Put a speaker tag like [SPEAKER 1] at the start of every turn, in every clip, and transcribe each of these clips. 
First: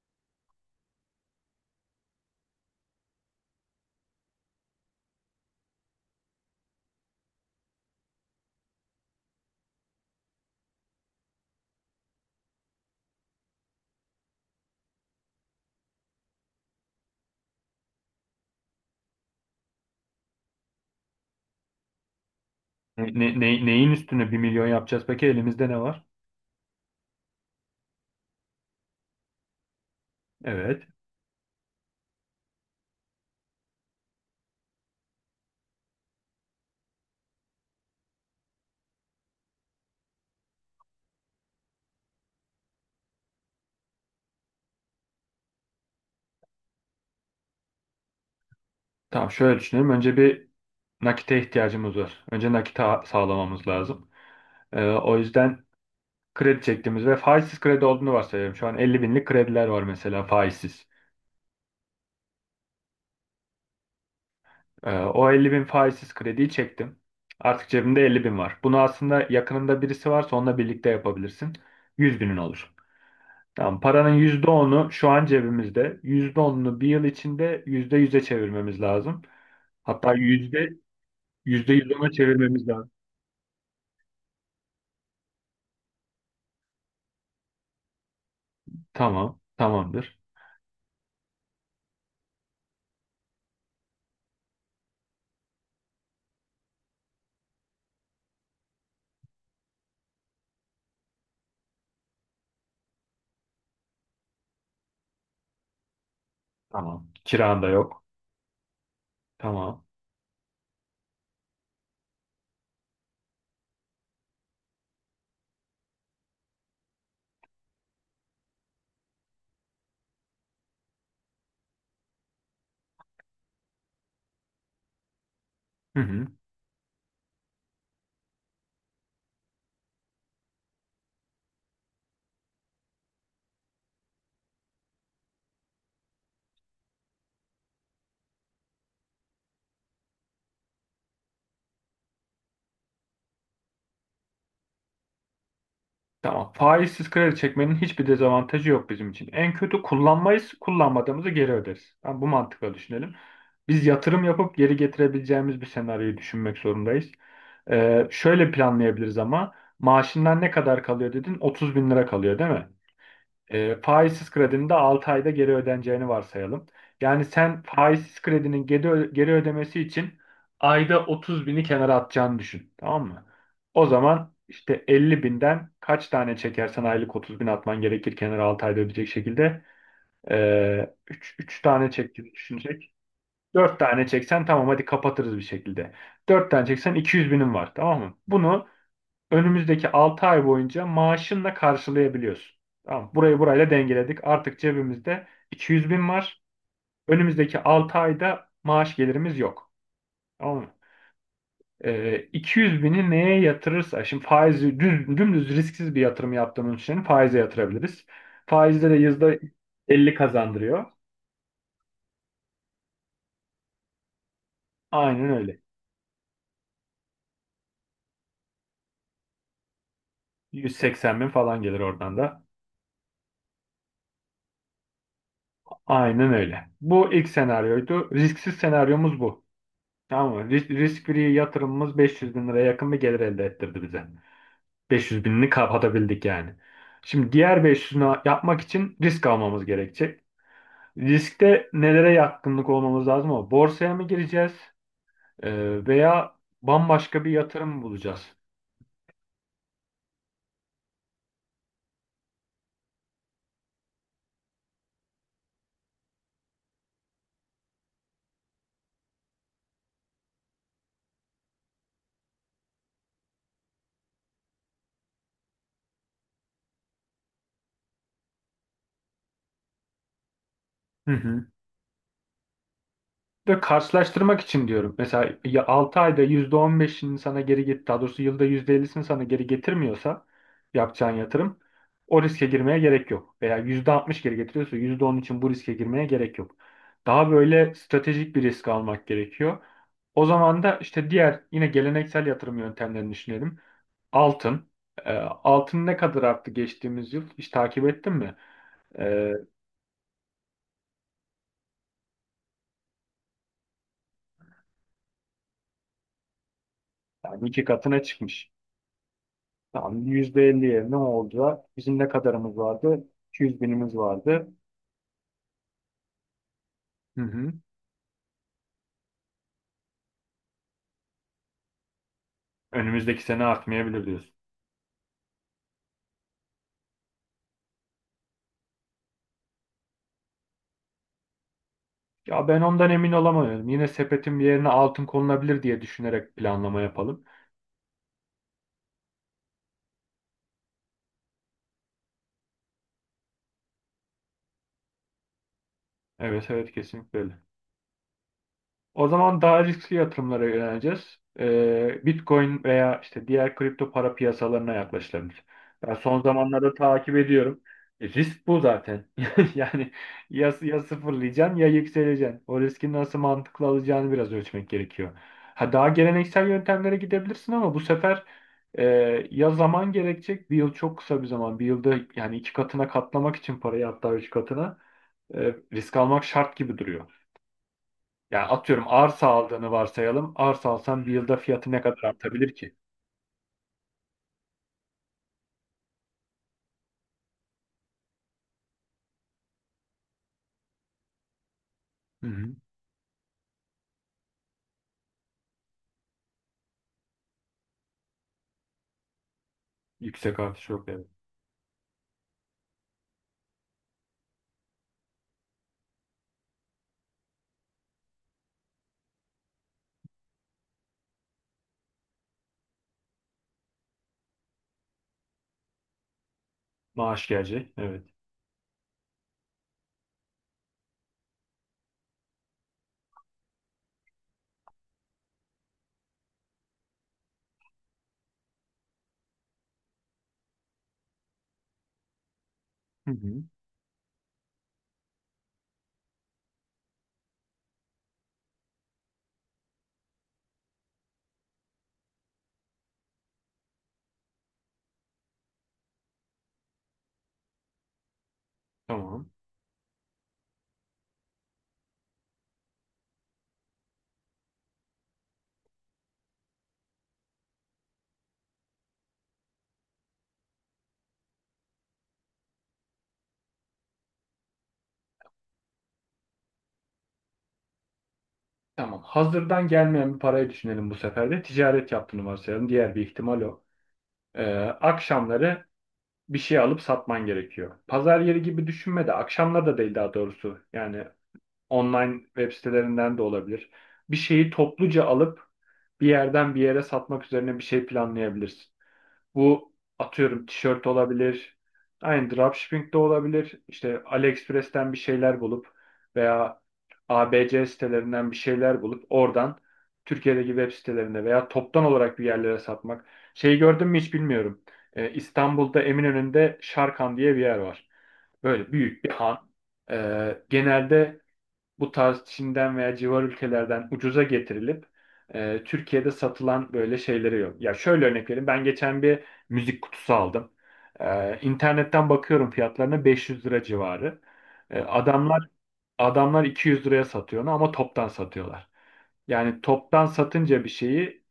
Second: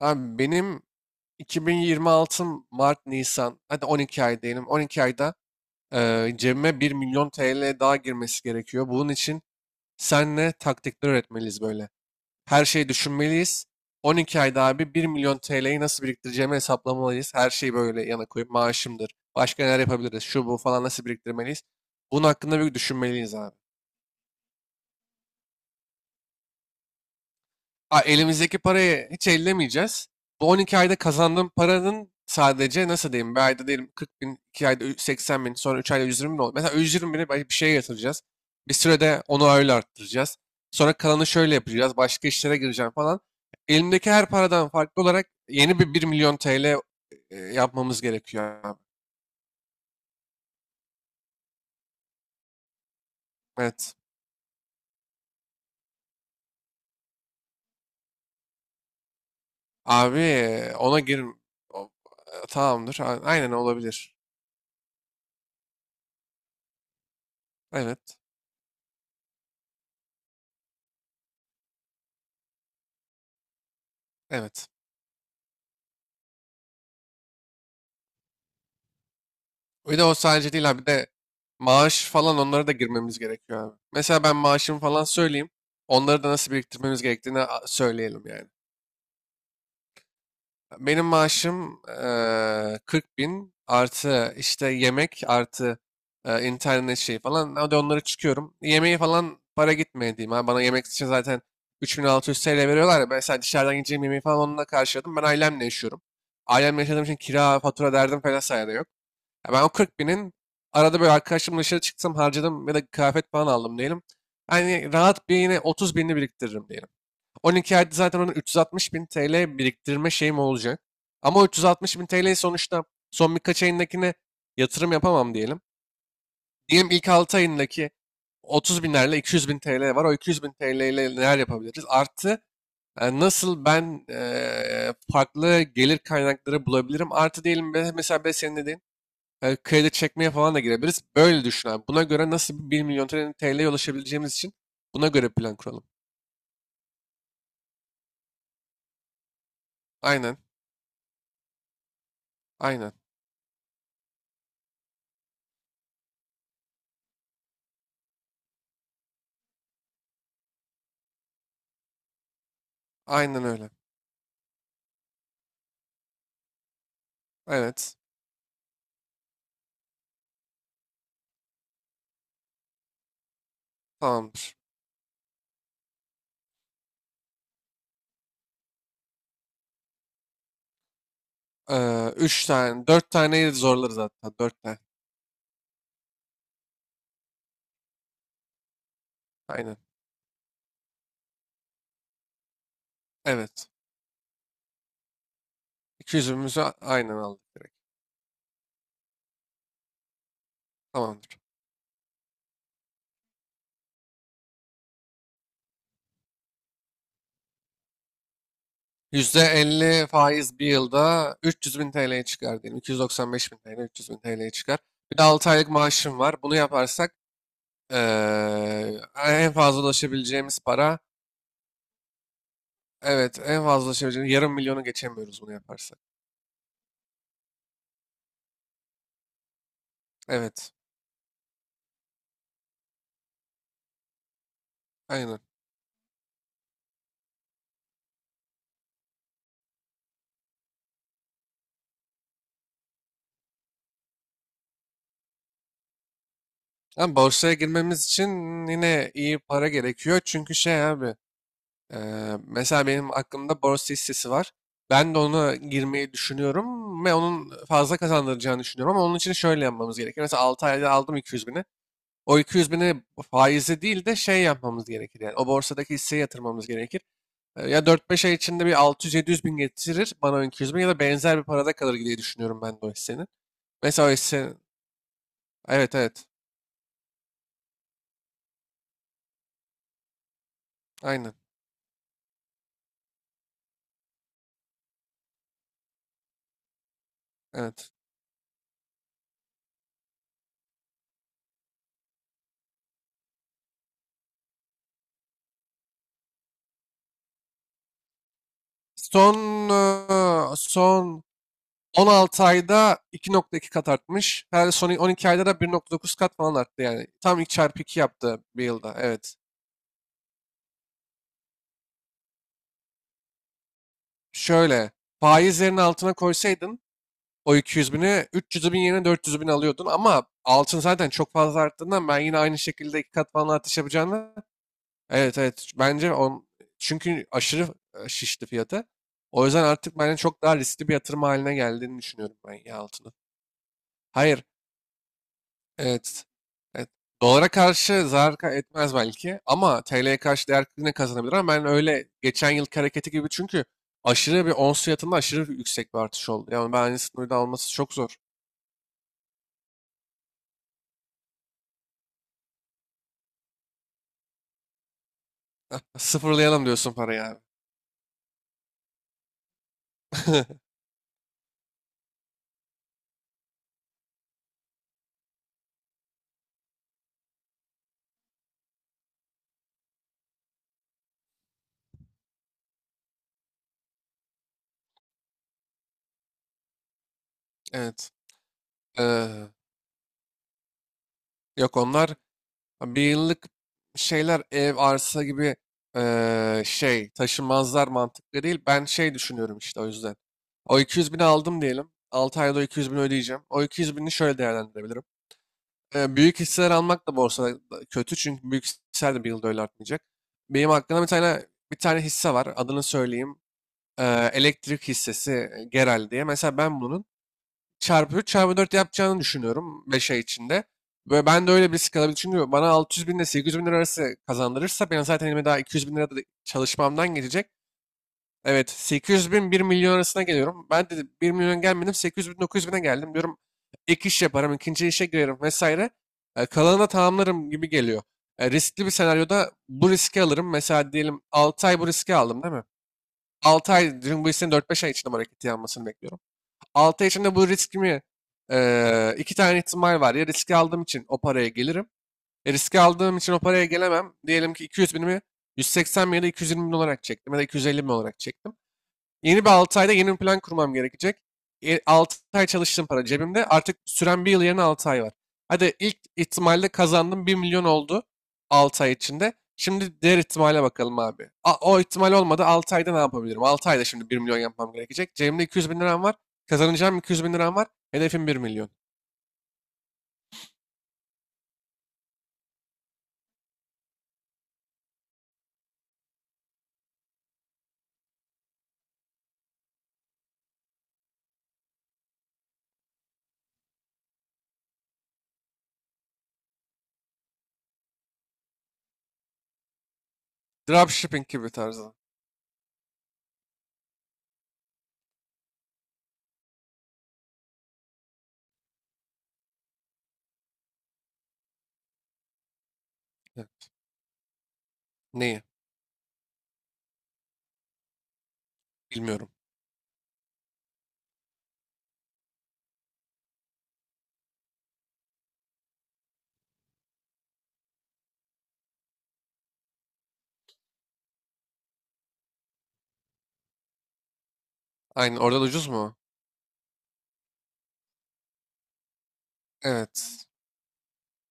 [SPEAKER 1] Abi benim 2026 Mart Nisan hadi 12 ay diyelim. 12 ayda cebime 1 milyon TL daha girmesi gerekiyor. Bunun için senle taktikler öğretmeliyiz böyle. Her şeyi düşünmeliyiz. 12 ayda abi bir milyon TL'yi nasıl biriktireceğimi hesaplamalıyız. Her şeyi böyle yana koyup maaşımdır. Başka neler yapabiliriz? Şu bu falan nasıl biriktirmeliyiz? Bunun hakkında bir düşünmeliyiz
[SPEAKER 2] Ne,
[SPEAKER 1] abi.
[SPEAKER 2] Neyin üstüne 1 milyon yapacağız? Peki elimizde ne var?
[SPEAKER 1] Elimizdeki parayı hiç ellemeyeceğiz. Bu 12
[SPEAKER 2] Evet.
[SPEAKER 1] ayda kazandığım paranın sadece nasıl diyeyim bir ayda diyelim 40 bin, 2 ayda 80 bin, sonra 3 ayda 120 bin oldu. Mesela 120 bini belki bir şeye yatıracağız. Bir sürede onu öyle arttıracağız. Sonra kalanı şöyle yapacağız. Başka işlere gireceğim falan. Elimdeki her paradan farklı olarak yeni bir 1 milyon TL yapmamız gerekiyor abi.
[SPEAKER 2] Tamam, şöyle düşünelim. Önce bir nakite ihtiyacımız var. Önce nakite sağlamamız
[SPEAKER 1] Evet.
[SPEAKER 2] lazım. O yüzden kredi çektiğimiz ve faizsiz kredi olduğunu varsayıyorum. Şu an 50 binlik krediler var
[SPEAKER 1] Abi
[SPEAKER 2] mesela, faizsiz.
[SPEAKER 1] ona gir. o- Tamamdır. Aynen olabilir.
[SPEAKER 2] O 50 bin faizsiz krediyi çektim. Artık cebimde
[SPEAKER 1] Evet.
[SPEAKER 2] 50 bin var. Bunu aslında yakınında birisi varsa onunla birlikte yapabilirsin. 100 binin olur. Tamam, paranın yüzde
[SPEAKER 1] Evet.
[SPEAKER 2] onu şu an cebimizde. %10'unu bir yıl içinde %100'e çevirmemiz lazım.
[SPEAKER 1] Bir de
[SPEAKER 2] Hatta
[SPEAKER 1] o sadece değil abi. Bir de
[SPEAKER 2] %100
[SPEAKER 1] maaş
[SPEAKER 2] ona
[SPEAKER 1] falan onlara
[SPEAKER 2] çevirmemiz
[SPEAKER 1] da
[SPEAKER 2] lazım.
[SPEAKER 1] girmemiz gerekiyor abi. Mesela ben maaşımı falan söyleyeyim. Onları da nasıl biriktirmemiz gerektiğini söyleyelim yani.
[SPEAKER 2] Tamam. Tamamdır.
[SPEAKER 1] Benim maaşım 40 bin artı işte yemek artı internet şeyi falan. Hadi onları çıkıyorum. Yemeği falan para gitmeye diyeyim. Abi. Bana yemek için zaten 3600 TL veriyorlar ya. Mesela dışarıdan yiyeceğim yemeği falan onunla karşıladım. Ben ailemle yaşıyorum. Ailemle yaşadığım
[SPEAKER 2] Tamam.
[SPEAKER 1] için kira,
[SPEAKER 2] Kiran da
[SPEAKER 1] fatura
[SPEAKER 2] yok.
[SPEAKER 1] derdim falan sayede yok. Ya ben o
[SPEAKER 2] Tamam.
[SPEAKER 1] 40 binin arada böyle arkadaşımla dışarı çıktım harcadım ve de kıyafet falan aldım diyelim. Hani rahat bir yine 30 binini biriktiririm diyelim. 12 ayda zaten onun 360 bin TL biriktirme şeyim olacak. Ama o 360 bin TL'yi sonuçta son birkaç ayındakine yatırım yapamam diyelim.
[SPEAKER 2] Hı hı.
[SPEAKER 1] Diyelim ilk 6 ayındaki 30 binlerle 200 bin TL var. O 200 bin TL ile neler yapabiliriz? Artı nasıl ben farklı gelir kaynakları bulabilirim? Artı diyelim mesela ben senin dediğin kredi çekmeye falan da girebiliriz. Böyle düşün abi. Buna göre nasıl bir 1 milyon TL'ye ulaşabileceğimiz için buna göre plan kuralım.
[SPEAKER 2] Tamam. Faizsiz kredi çekmenin hiçbir dezavantajı yok bizim için. En kötü
[SPEAKER 1] Aynen.
[SPEAKER 2] kullanmayız, kullanmadığımızı geri öderiz. Tamam, bu mantıkla
[SPEAKER 1] Aynen.
[SPEAKER 2] düşünelim. Biz yatırım yapıp geri getirebileceğimiz bir senaryoyu düşünmek zorundayız. Şöyle planlayabiliriz ama maaşından ne kadar kalıyor dedin? 30 bin lira kalıyor, değil mi?
[SPEAKER 1] Aynen öyle.
[SPEAKER 2] Faizsiz kredinin de 6 ayda geri ödeneceğini varsayalım. Yani sen
[SPEAKER 1] Evet.
[SPEAKER 2] faizsiz kredinin geri ödemesi için ayda 30 bini kenara atacağını düşün. Tamam mı? O zaman
[SPEAKER 1] Tamamdır.
[SPEAKER 2] işte 50 binden kaç tane çekersen aylık 30 bin atman gerekir kenara, 6 ayda ödeyecek şekilde. 3 tane çektiğini
[SPEAKER 1] 3 tane,
[SPEAKER 2] düşünecek.
[SPEAKER 1] 4 taneyi
[SPEAKER 2] 4
[SPEAKER 1] zorlarız
[SPEAKER 2] tane
[SPEAKER 1] hatta.
[SPEAKER 2] çeksen
[SPEAKER 1] 4
[SPEAKER 2] tamam,
[SPEAKER 1] tane.
[SPEAKER 2] hadi kapatırız bir şekilde. 4 tane çeksen 200 binin var, tamam mı? Bunu
[SPEAKER 1] Aynen.
[SPEAKER 2] önümüzdeki 6 ay boyunca maaşınla karşılayabiliyorsun. Tamam, burayı
[SPEAKER 1] Evet.
[SPEAKER 2] burayla dengeledik. Artık cebimizde 200 bin var.
[SPEAKER 1] 200'ümüzü aynen aldık
[SPEAKER 2] Önümüzdeki
[SPEAKER 1] direkt.
[SPEAKER 2] 6 ayda maaş gelirimiz yok. Tamam mı?
[SPEAKER 1] Tamamdır.
[SPEAKER 2] 200 bini neye yatırırsa, şimdi faizi düz, dümdüz risksiz bir yatırım yaptığımız için faize yatırabiliriz. Faizde de yüzde
[SPEAKER 1] %50
[SPEAKER 2] 50
[SPEAKER 1] faiz bir
[SPEAKER 2] kazandırıyor.
[SPEAKER 1] yılda 300 bin TL'ye çıkar diyelim. 295 bin TL, 300 bin TL'ye çıkar. Bir de
[SPEAKER 2] Aynen
[SPEAKER 1] 6
[SPEAKER 2] öyle.
[SPEAKER 1] aylık maaşım var. Bunu yaparsak ee, en fazla ulaşabileceğimiz para.
[SPEAKER 2] 180 bin falan gelir oradan da.
[SPEAKER 1] Evet, en fazla ulaşabileceğimiz yarım milyonu geçemiyoruz bunu yaparsak.
[SPEAKER 2] Aynen öyle. Bu ilk senaryoydu. Risksiz senaryomuz bu. Tamam mı? Risk,
[SPEAKER 1] Evet,
[SPEAKER 2] risk free yatırımımız 500 bin liraya yakın bir gelir elde ettirdi bize. 500
[SPEAKER 1] aynen.
[SPEAKER 2] binini kapatabildik yani. Şimdi diğer 500'ünü yapmak için risk almamız gerekecek. Riskte nelere yatkınlık olmamız lazım, ama borsaya mı gireceğiz veya
[SPEAKER 1] Ama
[SPEAKER 2] bambaşka bir
[SPEAKER 1] borsaya
[SPEAKER 2] yatırım mı
[SPEAKER 1] girmemiz için
[SPEAKER 2] bulacağız?
[SPEAKER 1] yine iyi para gerekiyor. Çünkü şey abi, e, mesela benim aklımda borsa hissesi var. Ben de ona girmeyi düşünüyorum ve onun fazla kazandıracağını düşünüyorum. Ama onun için şöyle yapmamız gerekir. Mesela 6 ayda aldım 200 bini. O 200 bini faizi değil de şey yapmamız gerekir. Yani o borsadaki hisseye yatırmamız gerekir. Ya dört beş ay içinde bir altı yüz yedi yüz bin getirir bana o 200 bin ya da
[SPEAKER 2] Hı
[SPEAKER 1] benzer bir
[SPEAKER 2] hı.
[SPEAKER 1] parada kalır diye düşünüyorum ben de o hissenin.
[SPEAKER 2] De
[SPEAKER 1] Mesela
[SPEAKER 2] karşılaştırmak
[SPEAKER 1] işte
[SPEAKER 2] için diyorum. Mesela ya
[SPEAKER 1] evet
[SPEAKER 2] 6 ayda
[SPEAKER 1] evet
[SPEAKER 2] %15'ini sana geri get, daha doğrusu yılda %50'sini sana geri getirmiyorsa yapacağın
[SPEAKER 1] aynen
[SPEAKER 2] yatırım, o riske girmeye gerek yok. Veya %60 geri getiriyorsa %10 için bu riske girmeye gerek yok. Daha böyle
[SPEAKER 1] evet.
[SPEAKER 2] stratejik bir risk almak gerekiyor. O zaman da işte diğer yine geleneksel yatırım yöntemlerini düşünelim. Altın. Altın ne kadar arttı geçtiğimiz yıl? Hiç takip ettin mi? Ee,
[SPEAKER 1] Son son 16 ayda 2,2 kat artmış. Her son 12 ayda da 1,9 kat falan arttı yani. Tam
[SPEAKER 2] Yani
[SPEAKER 1] 2
[SPEAKER 2] iki
[SPEAKER 1] çarpı 2
[SPEAKER 2] katına
[SPEAKER 1] yaptı
[SPEAKER 2] çıkmış.
[SPEAKER 1] bir yılda evet.
[SPEAKER 2] Tamam, %50'ye ne olacak? Bizim ne kadarımız vardı? 200 binimiz vardı.
[SPEAKER 1] Şöyle faizlerin altına koysaydın
[SPEAKER 2] Hı hı.
[SPEAKER 1] o 200 bini 300 bin yerine 400 bin alıyordun ama altın zaten çok fazla arttığından ben yine aynı şekilde 2
[SPEAKER 2] Önümüzdeki
[SPEAKER 1] kat
[SPEAKER 2] sene
[SPEAKER 1] falan artış
[SPEAKER 2] artmayabilir diyorsun.
[SPEAKER 1] yapacağını. Evet evet. Bence çünkü aşırı şişti fiyatı. O yüzden artık bence çok daha riskli bir yatırım haline geldiğini düşünüyorum
[SPEAKER 2] Ya
[SPEAKER 1] ben
[SPEAKER 2] ben
[SPEAKER 1] ya
[SPEAKER 2] ondan emin
[SPEAKER 1] altını.
[SPEAKER 2] olamıyorum. Yine sepetin bir
[SPEAKER 1] Hayır.
[SPEAKER 2] yerine altın konulabilir diye
[SPEAKER 1] Evet.
[SPEAKER 2] düşünerek planlama
[SPEAKER 1] Evet.
[SPEAKER 2] yapalım.
[SPEAKER 1] Dolara karşı zarar etmez belki ama TL'ye karşı değer yine kazanabilir ama ben öyle geçen yılki hareketi gibi çünkü aşırı bir ons fiyatında aşırı yüksek bir artış
[SPEAKER 2] Evet,
[SPEAKER 1] oldu.
[SPEAKER 2] evet,
[SPEAKER 1] Yani bence
[SPEAKER 2] kesinlikle
[SPEAKER 1] sınırda
[SPEAKER 2] öyle.
[SPEAKER 1] alması çok zor.
[SPEAKER 2] O zaman daha riskli yatırımlara yöneleceğiz. Bitcoin veya işte diğer kripto para piyasalarına yaklaşılabilir. Ben son
[SPEAKER 1] Sıfırlayalım
[SPEAKER 2] zamanlarda
[SPEAKER 1] diyorsun
[SPEAKER 2] takip
[SPEAKER 1] parayı abi.
[SPEAKER 2] ediyorum. Risk bu zaten. Yani ya, ya sıfırlayacaksın ya yükseleceksin. O riski nasıl mantıklı alacağını biraz ölçmek gerekiyor. Ha, daha geleneksel yöntemlere gidebilirsin ama bu sefer e, ya zaman gerekecek. Bir yıl çok kısa bir zaman. Bir yılda yani iki katına katlamak için parayı, hatta üç katına risk almak şart gibi duruyor.
[SPEAKER 1] Evet.
[SPEAKER 2] Yani atıyorum arsa
[SPEAKER 1] Ee,
[SPEAKER 2] aldığını varsayalım. Arsa alsan bir yılda fiyatı
[SPEAKER 1] Yok
[SPEAKER 2] ne kadar
[SPEAKER 1] onlar.
[SPEAKER 2] artabilir ki?
[SPEAKER 1] Ha, bir yıllık şeyler, ev, arsa gibi şey taşınmazlar mantıklı değil. Ben şey düşünüyorum işte o yüzden. O 200 bini aldım diyelim.
[SPEAKER 2] Hı
[SPEAKER 1] 6
[SPEAKER 2] hı.
[SPEAKER 1] ayda o 200 bini ödeyeceğim. O 200 bini şöyle değerlendirebilirim. Büyük hisseler almak da borsada da kötü çünkü büyük hisseler de bir yılda öyle artmayacak.
[SPEAKER 2] Yüksek artış
[SPEAKER 1] Benim
[SPEAKER 2] yok,
[SPEAKER 1] hakkında
[SPEAKER 2] evet.
[SPEAKER 1] bir tane hisse var. Adını söyleyeyim. Elektrik hissesi Geral diye. Mesela ben bunun çarpı 3 çarpı 4 yapacağını düşünüyorum 5 ay içinde. Ve ben de öyle bir risk alabilirim. Çünkü bana 600 bin ile 800 bin lira arası kazandırırsa ben zaten elime daha 200 bin lira da çalışmamdan
[SPEAKER 2] Maaş
[SPEAKER 1] gelecek.
[SPEAKER 2] gelecek, evet.
[SPEAKER 1] Evet, 800 bin bir milyon arasına geliyorum. Ben de bir milyon gelmedim 800 bin 900 bine geldim diyorum. Ek iş yaparım, ikinci işe girerim vesaire. Kalanını tamamlarım gibi geliyor. Riskli bir senaryoda bu riski alırım. Mesela diyelim 6 ay bu riski aldım değil mi?
[SPEAKER 2] Hı hı.
[SPEAKER 1] 6 ay, diyelim bu hissenin dört beş ay içinde bu hareketi yanmasını bekliyorum. 6 ay içinde bu riskimi iki tane ihtimal var. Ya riski aldığım için o paraya gelirim. Ya riski aldığım için o paraya gelemem. Diyelim ki 200 binimi 180 bin ya da 220 bin olarak çektim ya da 250 bin olarak çektim.
[SPEAKER 2] Tamam.
[SPEAKER 1] Yeni bir 6 ayda yeni bir plan kurmam gerekecek. 6 ay çalıştığım para cebimde. Artık süren bir yıl yerine 6 ay var. Hadi ilk ihtimalle kazandım bir milyon oldu 6 ay içinde. Şimdi diğer ihtimale bakalım abi. O ihtimal olmadı 6 ayda ne yapabilirim? 6 ayda şimdi bir milyon yapmam gerekecek. Cebimde 200 bin liram var. Kazanacağım 200 bin liram var. Hedefim bir milyon.
[SPEAKER 2] Tamam. Hazırdan gelmeyen bir parayı düşünelim bu sefer de. Ticaret yaptığını varsayalım. Diğer bir ihtimal o. Ee, Akşamları bir şey alıp satman gerekiyor. Pazar yeri gibi düşünme de, akşamları da değil daha doğrusu. Yani online web sitelerinden de olabilir. Bir şeyi topluca alıp bir yerden bir yere satmak üzerine bir şey planlayabilirsin. Bu, atıyorum, tişört
[SPEAKER 1] Dropshipping gibi
[SPEAKER 2] olabilir.
[SPEAKER 1] tarzı.
[SPEAKER 2] Aynı dropshipping de olabilir. İşte AliExpress'ten bir şeyler bulup veya ABC sitelerinden bir şeyler bulup oradan Türkiye'deki web sitelerinde veya toptan olarak bir yerlere satmak.
[SPEAKER 1] Ya,
[SPEAKER 2] Şeyi gördün mü hiç bilmiyorum.
[SPEAKER 1] neyi?
[SPEAKER 2] İstanbul'da Eminönü'nde Şarkan diye bir yer var. Böyle büyük bir
[SPEAKER 1] Bilmiyorum.
[SPEAKER 2] han. Genelde bu tarz Çin'den veya civar ülkelerden ucuza getirilip Türkiye'de satılan böyle şeyleri yok. Ya şöyle örnek vereyim. Ben geçen bir müzik kutusu aldım. İnternetten bakıyorum fiyatlarına 500 lira civarı. E,
[SPEAKER 1] Aynen, orada da
[SPEAKER 2] adamlar
[SPEAKER 1] ucuz mu?
[SPEAKER 2] adamlar 200 liraya satıyor onu, ama toptan satıyorlar. Yani toptan
[SPEAKER 1] Evet.
[SPEAKER 2] satınca bir şeyi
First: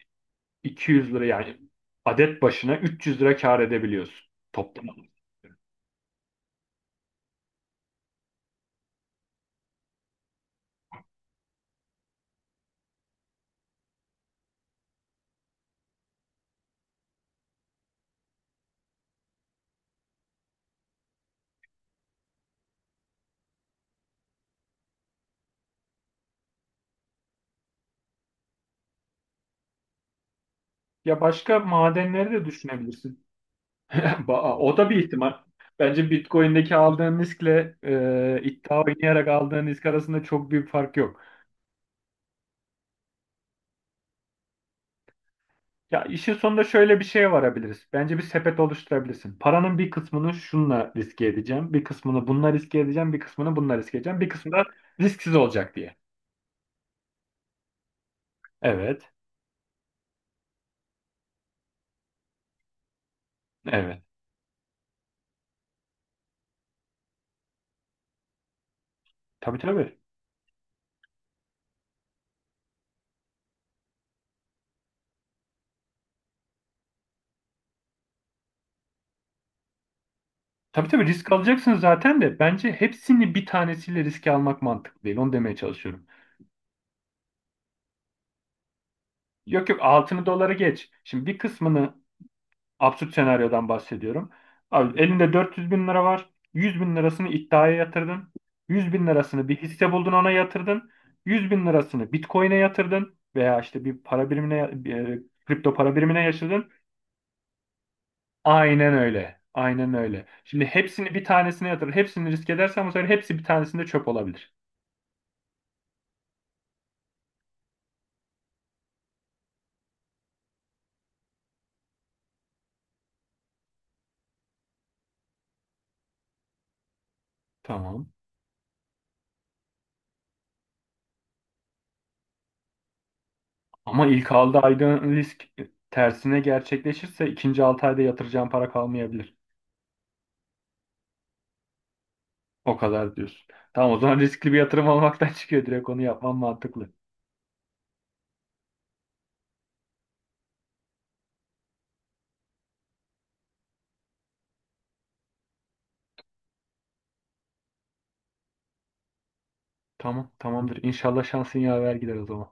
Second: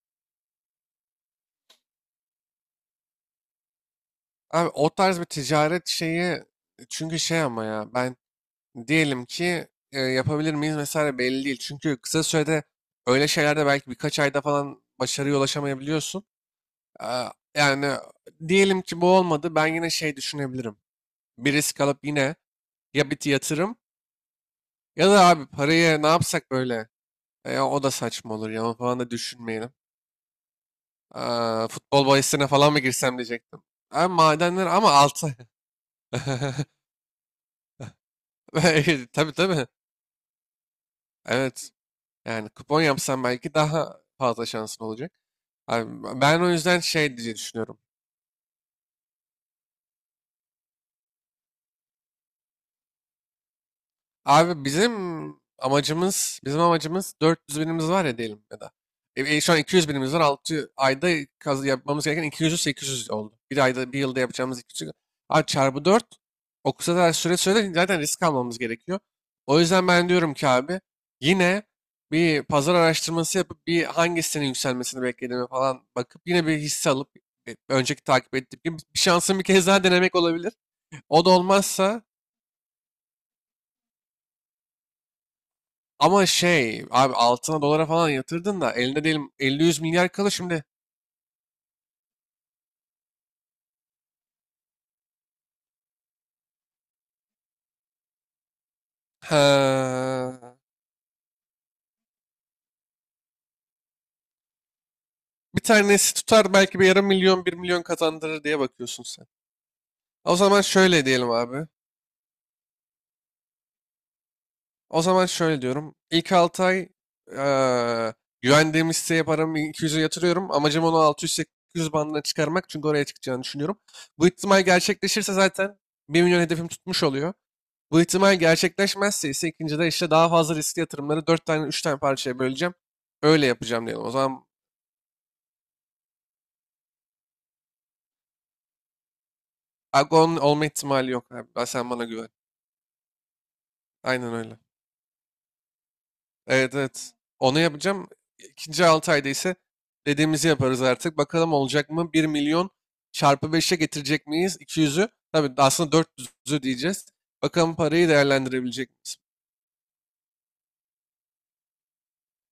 [SPEAKER 2] 200 lira, yani adet başına 300 lira kâr edebiliyorsun
[SPEAKER 1] Abi
[SPEAKER 2] toptan.
[SPEAKER 1] o tarz bir ticaret şeyi, çünkü şey ama ya ben diyelim ki yapabilir miyiz mesela belli değil. Çünkü kısa sürede öyle şeylerde belki birkaç ayda falan başarıya ulaşamayabiliyorsun. Yani diyelim ki bu olmadı ben yine şey düşünebilirim. Bir risk alıp yine ya bir yatırım ya da abi parayı ne yapsak böyle. O da saçma olur ya falan da düşünmeyelim.
[SPEAKER 2] Ya başka
[SPEAKER 1] Futbol
[SPEAKER 2] madenleri de
[SPEAKER 1] bahisine falan mı girsem
[SPEAKER 2] düşünebilirsin.
[SPEAKER 1] diyecektim. Ama madenler
[SPEAKER 2] O da
[SPEAKER 1] ama
[SPEAKER 2] bir ihtimal.
[SPEAKER 1] altı.
[SPEAKER 2] Bence Bitcoin'deki aldığın riskle iddia oynayarak
[SPEAKER 1] Tabii
[SPEAKER 2] aldığın
[SPEAKER 1] tabii.
[SPEAKER 2] risk arasında çok büyük fark yok.
[SPEAKER 1] Evet. Yani kupon yapsan belki daha fazla şansın olacak. Abi,
[SPEAKER 2] Ya, işin
[SPEAKER 1] ben o
[SPEAKER 2] sonunda
[SPEAKER 1] yüzden
[SPEAKER 2] şöyle bir
[SPEAKER 1] şey
[SPEAKER 2] şeye
[SPEAKER 1] diye düşünüyorum.
[SPEAKER 2] varabiliriz. Bence bir sepet oluşturabilirsin. Paranın bir kısmını şunla riske edeceğim, bir kısmını bununla riske edeceğim, bir kısmını bununla riske edeceğim, bir kısmı da
[SPEAKER 1] Abi bizim
[SPEAKER 2] risksiz olacak diye.
[SPEAKER 1] amacımız, bizim amacımız 400 binimiz var ya diyelim ya da.
[SPEAKER 2] Evet,
[SPEAKER 1] Şu an 200 binimiz var. Altı ayda yapmamız gereken 200'ü 800 oldu. Bir ayda, bir
[SPEAKER 2] evet.
[SPEAKER 1] yılda yapacağımız 200. Abi çarpı 4 o kadar süre zaten risk almamız gerekiyor.
[SPEAKER 2] Tabii,
[SPEAKER 1] O yüzden
[SPEAKER 2] tabii.
[SPEAKER 1] ben diyorum ki abi yine bir pazar araştırması yapıp bir hangisinin yükselmesini beklediğimi falan bakıp yine bir hisse alıp önceki takip ettiğim gibi bir şansın bir kez daha denemek olabilir.
[SPEAKER 2] Tabii, tabii,
[SPEAKER 1] O da
[SPEAKER 2] risk alacaksın
[SPEAKER 1] olmazsa.
[SPEAKER 2] zaten de bence hepsini bir tanesiyle riske almak mantıklı değil. Onu demeye çalışıyorum.
[SPEAKER 1] Ama şey abi altına dolara falan yatırdın da elinde diyelim
[SPEAKER 2] Yok, yok,
[SPEAKER 1] 50-100 milyar
[SPEAKER 2] altını
[SPEAKER 1] kalır
[SPEAKER 2] dolara
[SPEAKER 1] şimdi.
[SPEAKER 2] geç. Şimdi bir kısmını, absürt senaryodan bahsediyorum. Abi, elinde 400 bin lira var. 100 bin lirasını iddiaya yatırdın. 100 bin
[SPEAKER 1] Ha,
[SPEAKER 2] lirasını bir hisse buldun, ona yatırdın. 100 bin lirasını Bitcoin'e yatırdın. Veya işte bir para birimine, bir,
[SPEAKER 1] bir
[SPEAKER 2] kripto para
[SPEAKER 1] tanesi
[SPEAKER 2] birimine
[SPEAKER 1] tutar
[SPEAKER 2] yatırdın.
[SPEAKER 1] belki bir yarım milyon bir milyon kazandırır diye
[SPEAKER 2] Aynen
[SPEAKER 1] bakıyorsun sen.
[SPEAKER 2] öyle. Aynen öyle.
[SPEAKER 1] O zaman
[SPEAKER 2] Şimdi
[SPEAKER 1] şöyle
[SPEAKER 2] hepsini bir
[SPEAKER 1] diyelim abi.
[SPEAKER 2] tanesine yatır. Hepsini risk edersen bu sefer hepsi bir tanesinde çöp olabilir.
[SPEAKER 1] O zaman şöyle diyorum. İlk 6 ay eee güvendiğim hisseye paramı 200'e yatırıyorum. Amacım onu 600-800 bandına çıkarmak çünkü oraya çıkacağını düşünüyorum. Bu ihtimal gerçekleşirse zaten bir milyon hedefim tutmuş oluyor. Bu
[SPEAKER 2] Tamam.
[SPEAKER 1] ihtimal gerçekleşmezse ise ikincide işte daha fazla riskli yatırımları 4 tane 3 tane parçaya böleceğim. Öyle yapacağım diyelim.
[SPEAKER 2] Ama
[SPEAKER 1] O
[SPEAKER 2] ilk
[SPEAKER 1] zaman
[SPEAKER 2] aldığı ayda risk tersine gerçekleşirse ikinci 6 ayda yatıracağın para kalmayabilir.
[SPEAKER 1] Agon olma ihtimali yok abi. Sen bana güven.
[SPEAKER 2] O kadar diyorsun. Tamam, o zaman
[SPEAKER 1] Aynen
[SPEAKER 2] riskli bir
[SPEAKER 1] öyle.
[SPEAKER 2] yatırım olmaktan çıkıyor. Direkt onu yapman
[SPEAKER 1] Evet
[SPEAKER 2] mantıklı.
[SPEAKER 1] evet. Onu yapacağım. İkinci 6 ayda ise dediğimizi yaparız artık. Bakalım olacak mı? Bir milyon çarpı beşe getirecek miyiz? İki yüzü, tabii aslında dört yüzü diyeceğiz. Bakalım parayı değerlendirebilecek miyiz?
[SPEAKER 2] Tamam, tamamdır. İnşallah şansın yaver gider o zaman.